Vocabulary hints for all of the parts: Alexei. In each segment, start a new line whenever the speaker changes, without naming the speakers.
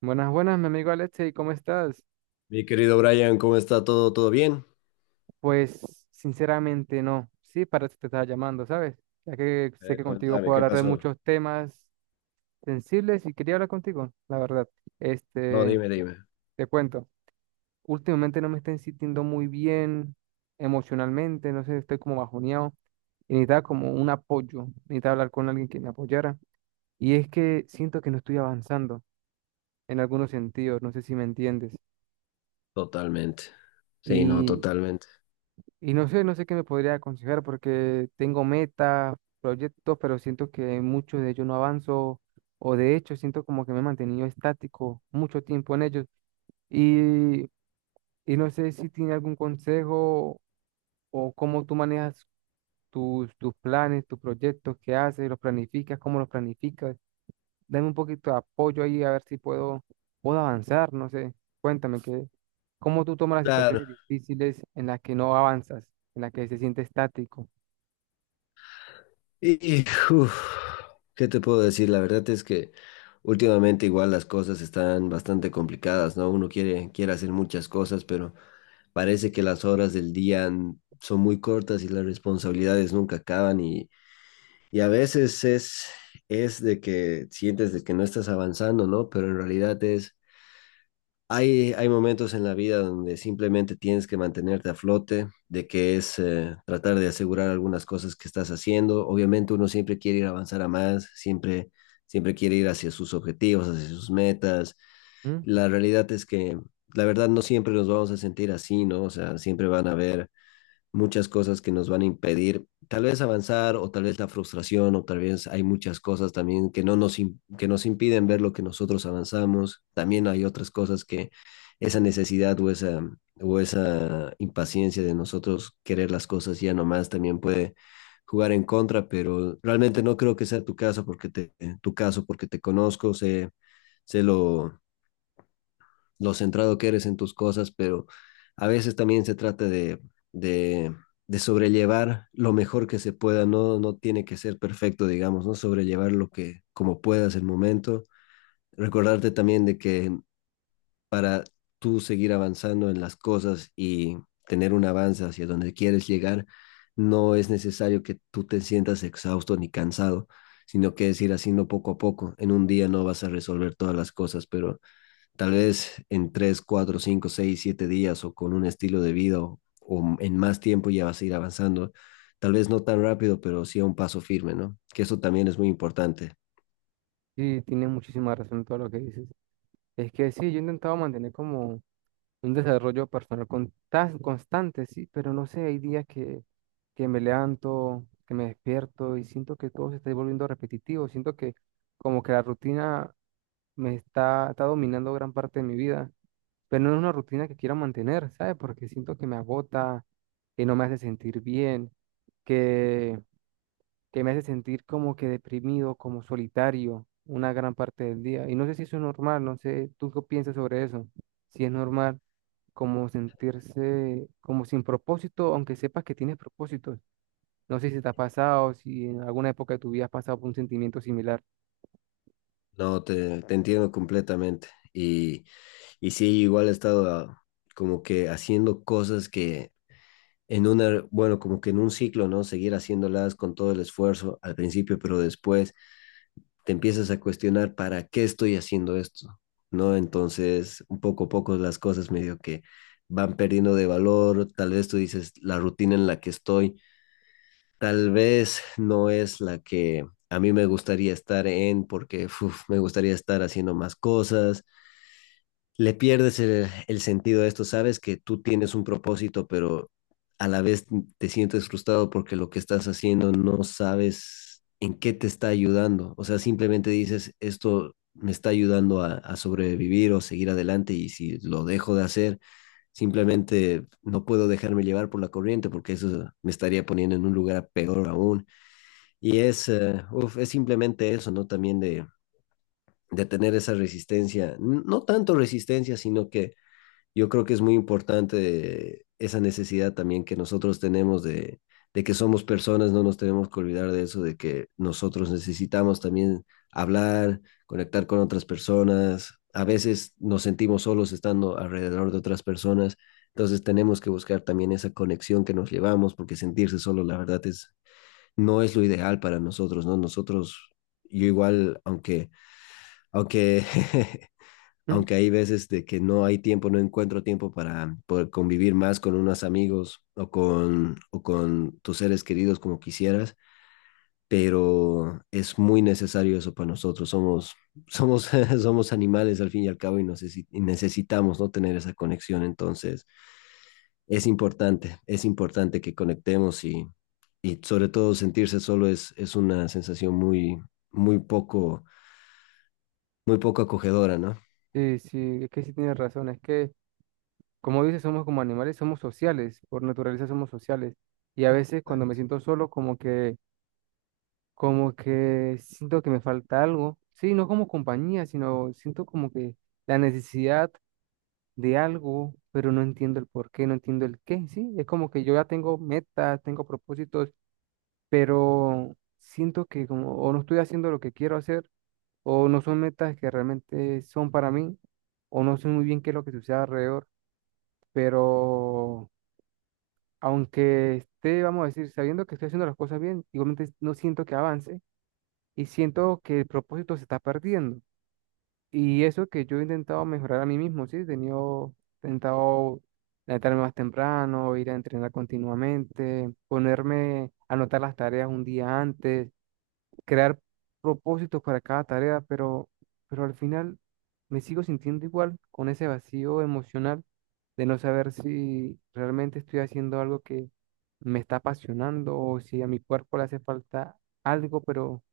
Buenas, buenas, mi amigo Alexei, ¿cómo estás?
Mi querido Brian, ¿cómo está todo? ¿Todo bien?
Pues sinceramente no, sí, para eso te estaba llamando, ¿sabes? Ya que sé que contigo
Contame,
puedo
¿qué
hablar de
pasó?
muchos temas sensibles y quería hablar contigo, la verdad.
No,
Este,
dime.
te cuento, últimamente no me estoy sintiendo muy bien emocionalmente, no sé, estoy como bajoneado y necesitaba como un apoyo, necesitaba hablar con alguien que me apoyara. Y es que siento que no estoy avanzando en algunos sentidos, no sé si me entiendes.
Totalmente. Sí, no,
Y
totalmente.
Y no sé, no sé qué me podría aconsejar porque tengo metas, proyectos, pero siento que en muchos de ellos no avanzo o de hecho siento como que me he mantenido estático mucho tiempo en ellos. Y, y no sé si tiene algún consejo o cómo tú manejas tus planes, tus proyectos, qué haces, los planificas, cómo los planificas. Dame un poquito de apoyo ahí a ver si puedo avanzar, no sé. Cuéntame que, ¿cómo tú tomas las
Claro.
situaciones difíciles en las que no avanzas, en las que se siente estático?
Y, uf, ¿Qué te puedo decir? La verdad es que últimamente igual las cosas están bastante complicadas, ¿no? Uno quiere hacer muchas cosas, pero parece que las horas del día son muy cortas y las responsabilidades nunca acaban y a veces es de que sientes de que no estás avanzando, ¿no? Pero en realidad es... Hay momentos en la vida donde simplemente tienes que mantenerte a flote, de que es tratar de asegurar algunas cosas que estás haciendo. Obviamente uno siempre quiere ir a avanzar a más, siempre quiere ir hacia sus objetivos, hacia sus metas.
¿Mm?
La realidad es la verdad, no siempre nos vamos a sentir así, ¿no? O sea, siempre van a haber muchas cosas que nos van a impedir tal vez avanzar o tal vez la frustración o tal vez hay muchas cosas también que no que nos impiden ver lo que nosotros avanzamos. También hay otras cosas que esa necesidad o esa impaciencia de nosotros querer las cosas ya nomás también puede jugar en contra, pero realmente no creo que sea tu caso tu caso porque te conozco, sé lo centrado que eres en tus cosas, pero a veces también se trata de, de sobrellevar lo mejor que se pueda, no, no tiene que ser perfecto, digamos, ¿no? Sobrellevar como puedas el momento. Recordarte también de que para tú seguir avanzando en las cosas y tener un avance hacia donde quieres llegar, no es necesario que tú te sientas exhausto ni cansado, sino que es ir haciendo poco a poco. En un día no vas a resolver todas las cosas, pero tal vez en 3 4 5 6 7 días o con un estilo de vida o en más tiempo ya vas a ir avanzando. Tal vez no tan rápido, pero sí a un paso firme, ¿no? Que eso también es muy importante.
Y tienes muchísima razón todo lo que dices. Es que sí, yo he intentado mantener como un desarrollo personal con- tan constante, sí, pero no sé, hay días que me levanto, que me despierto y siento que todo se está volviendo repetitivo, siento que como que la rutina me está, está dominando gran parte de mi vida pero no es una rutina que quiero mantener, ¿sabes? Porque siento que me agota, que no me hace sentir bien, que, que me hace sentir como que deprimido, como solitario una gran parte del día. Y no sé si eso es normal, no sé, ¿tú qué piensas sobre eso? Si es normal como sentirse como sin propósito, aunque sepas que tienes propósitos. No sé si te ha pasado, si en alguna época de tu vida has pasado por un sentimiento similar.
No, te entiendo completamente. Y, y sí, igual he estado como que haciendo cosas que en como que en un ciclo, ¿no? Seguir haciéndolas con todo el esfuerzo al principio, pero después te empiezas a cuestionar para qué estoy haciendo esto, ¿no? Entonces, un poco a poco las cosas medio que van perdiendo de valor, tal vez tú dices, la rutina en la que estoy, tal vez no es la que a mí me gustaría estar en, porque uf, me gustaría estar haciendo más cosas, le pierdes el sentido a esto. Sabes que tú tienes un propósito, pero a la vez te sientes frustrado porque lo que estás haciendo no sabes en qué te está ayudando. O sea, simplemente dices, esto me está ayudando a sobrevivir o seguir adelante y si lo dejo de hacer, simplemente no puedo dejarme llevar por la corriente porque eso me estaría poniendo en un lugar peor aún. Y es, es simplemente eso, ¿no? También de tener esa resistencia, no tanto resistencia, sino que yo creo que es muy importante esa necesidad también que nosotros tenemos de que somos personas, no nos tenemos que olvidar de eso, de que nosotros necesitamos también hablar, conectar con otras personas. A veces nos sentimos solos estando alrededor de otras personas, entonces tenemos que buscar también esa conexión que nos llevamos, porque sentirse solo, la verdad, es, no es lo ideal para nosotros, ¿no? Nosotros, yo igual, aunque
¿Mm?
aunque hay veces de que no hay tiempo, no encuentro tiempo para poder convivir más con unos amigos o con tus seres queridos como quisieras, pero es muy necesario eso para nosotros. Somos, somos animales al fin y al cabo y, necesitamos no tener esa conexión. Entonces, es importante que conectemos y sobre todo sentirse solo es una sensación muy muy poco acogedora, ¿no?
Sí, sí, es que sí tienes razón, es que... Como dices, somos como animales, somos sociales, por naturaleza somos sociales. Y a veces cuando me
Exacto.
siento solo, como que siento que me falta algo. Sí, no como compañía, sino siento como que la necesidad de algo, pero no entiendo el por qué, no entiendo el qué. Sí, es como que yo ya tengo metas, tengo propósitos, pero siento que como o no estoy haciendo lo que quiero hacer, o no son metas que realmente son para mí, o no sé muy bien qué es lo que sucede alrededor, pero aunque esté, vamos a decir, sabiendo que estoy haciendo las cosas bien, igualmente no siento que avance y siento que el propósito se está perdiendo. Y eso que yo he intentado mejorar a mí mismo, ¿sí? He tenido, intentado levantarme más temprano, ir a entrenar continuamente, ponerme, a anotar las tareas un día antes, crear propósitos para cada tarea, pero al final me sigo sintiendo igual con ese vacío emocional de no saber si realmente estoy haciendo algo que me está apasionando o si a mi cuerpo le hace falta algo, pero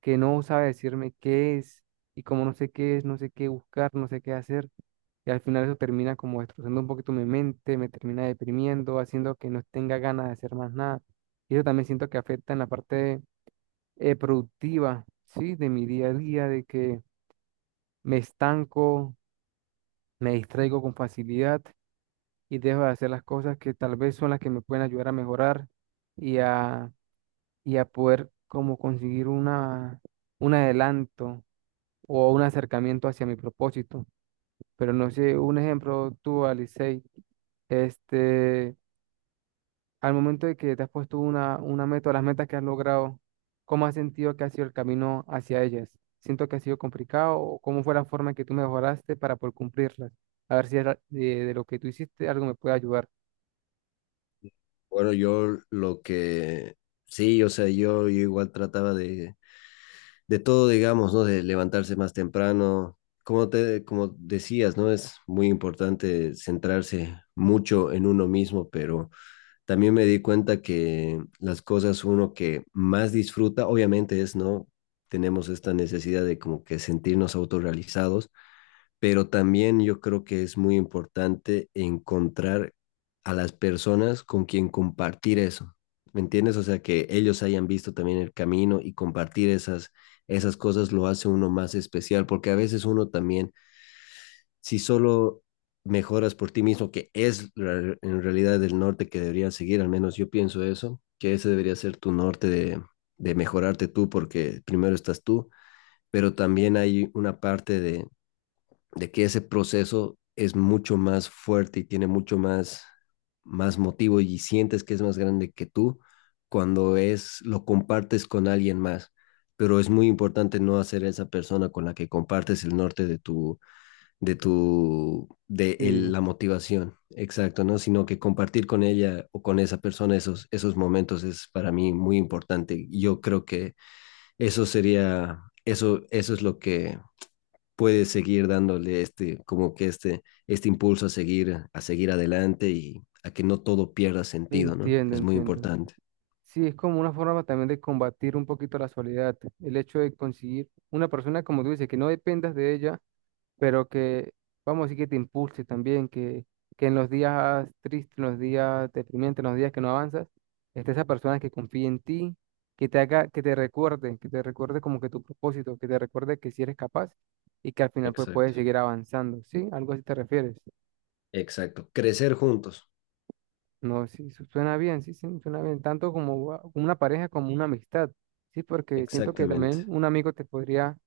que no sabe decirme qué es. Y como no sé qué es, no sé qué buscar, no sé qué hacer. Y al final eso termina como destrozando un poquito mi mente, me termina deprimiendo, haciendo que no tenga ganas de hacer más nada. Y eso también siento que afecta en la parte productiva, ¿sí? De mi día a día, de que me estanco, me distraigo con facilidad y dejo de hacer las cosas que tal vez son las que me pueden ayudar a mejorar y a, y a poder como conseguir una, un adelanto o un acercamiento hacia mi propósito. Pero no sé, un ejemplo, tú, Alice, este, al momento de que te has puesto una meta, o las metas que has logrado, ¿cómo has sentido que ha sido el camino hacia ellas? ¿Siento que ha sido complicado o cómo fue la forma en que tú mejoraste para poder cumplirlas? A ver si era- de lo que tú hiciste algo me puede ayudar.
Bueno, yo lo que sí, o sea, yo igual trataba de todo, digamos, ¿no? De levantarse más temprano. Como como decías, ¿no? Es muy importante centrarse mucho en uno mismo, pero también me di cuenta que las cosas uno que más disfruta, obviamente es, ¿no? Tenemos esta necesidad de como que sentirnos autorrealizados, pero también yo creo que es muy importante encontrar a las personas con quien compartir eso, ¿me entiendes? O sea, que ellos hayan visto también el camino y compartir esas cosas lo hace uno más especial, porque a veces uno también, si solo mejoras por ti mismo, que es en realidad el norte que deberías seguir, al menos yo pienso eso, que ese debería ser tu norte de mejorarte tú, porque primero estás tú, pero también hay una parte de que ese proceso es mucho más fuerte y tiene mucho más motivo y sientes que es más grande que tú cuando es lo compartes con alguien más. Pero es muy importante no hacer esa persona con la que compartes el norte de
Sí.
la motivación, exacto, ¿no? Sino que compartir con ella o con esa persona esos momentos es para mí muy importante. Yo creo que eso sería, eso es lo que puede seguir dándole este impulso a seguir adelante y a que no todo pierda sentido, ¿no?
Entiendo,
Es muy
entiendo.
importante.
Sí, es como una forma también de combatir un poquito la soledad. El hecho de conseguir una persona, como tú dices, que no dependas de ella, pero que, vamos a decir, que te impulse también, que en los días tristes, en los días deprimentes, en los días que no avanzas, esté esa persona que confíe en ti, que te haga, que te recuerde como que tu propósito, que te recuerde que si eres capaz y que al final pues
Exacto,
puedes seguir avanzando. ¿Sí? Algo así te refieres.
exacto. Crecer juntos,
No, sí, su- suena bien, sí, sí, suena bien, tanto como va- una pareja como una amistad, sí, porque siento que
exactamente.
también un amigo te podría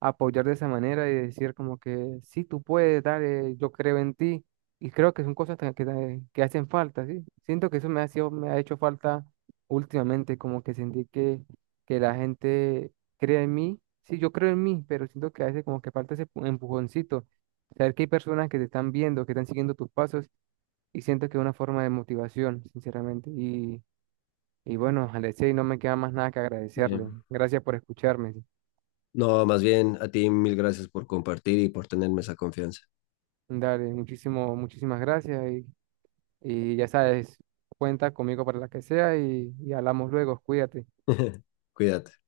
apoyar de esa manera y decir como que sí, tú puedes, dale, yo creo en ti, y creo que son cosas ta- que hacen falta, sí, siento que eso me ha sido, me ha hecho falta últimamente, como que sentí que la gente cree en mí, sí, yo creo en mí, pero siento que a veces como que falta ese pu- empujoncito, saber que hay personas que te están viendo, que están siguiendo tus pasos y siento que es una forma de motivación, sinceramente. Y bueno, Alexei, no me queda más nada que
Eh,
agradecerle. Gracias por escucharme.
no, más bien a ti mil gracias por compartir y por tenerme esa confianza.
Dale, muchísimo, muchísimas gracias. Y ya sabes, cuenta conmigo para la que sea y hablamos luego. Cuídate.
Cuídate.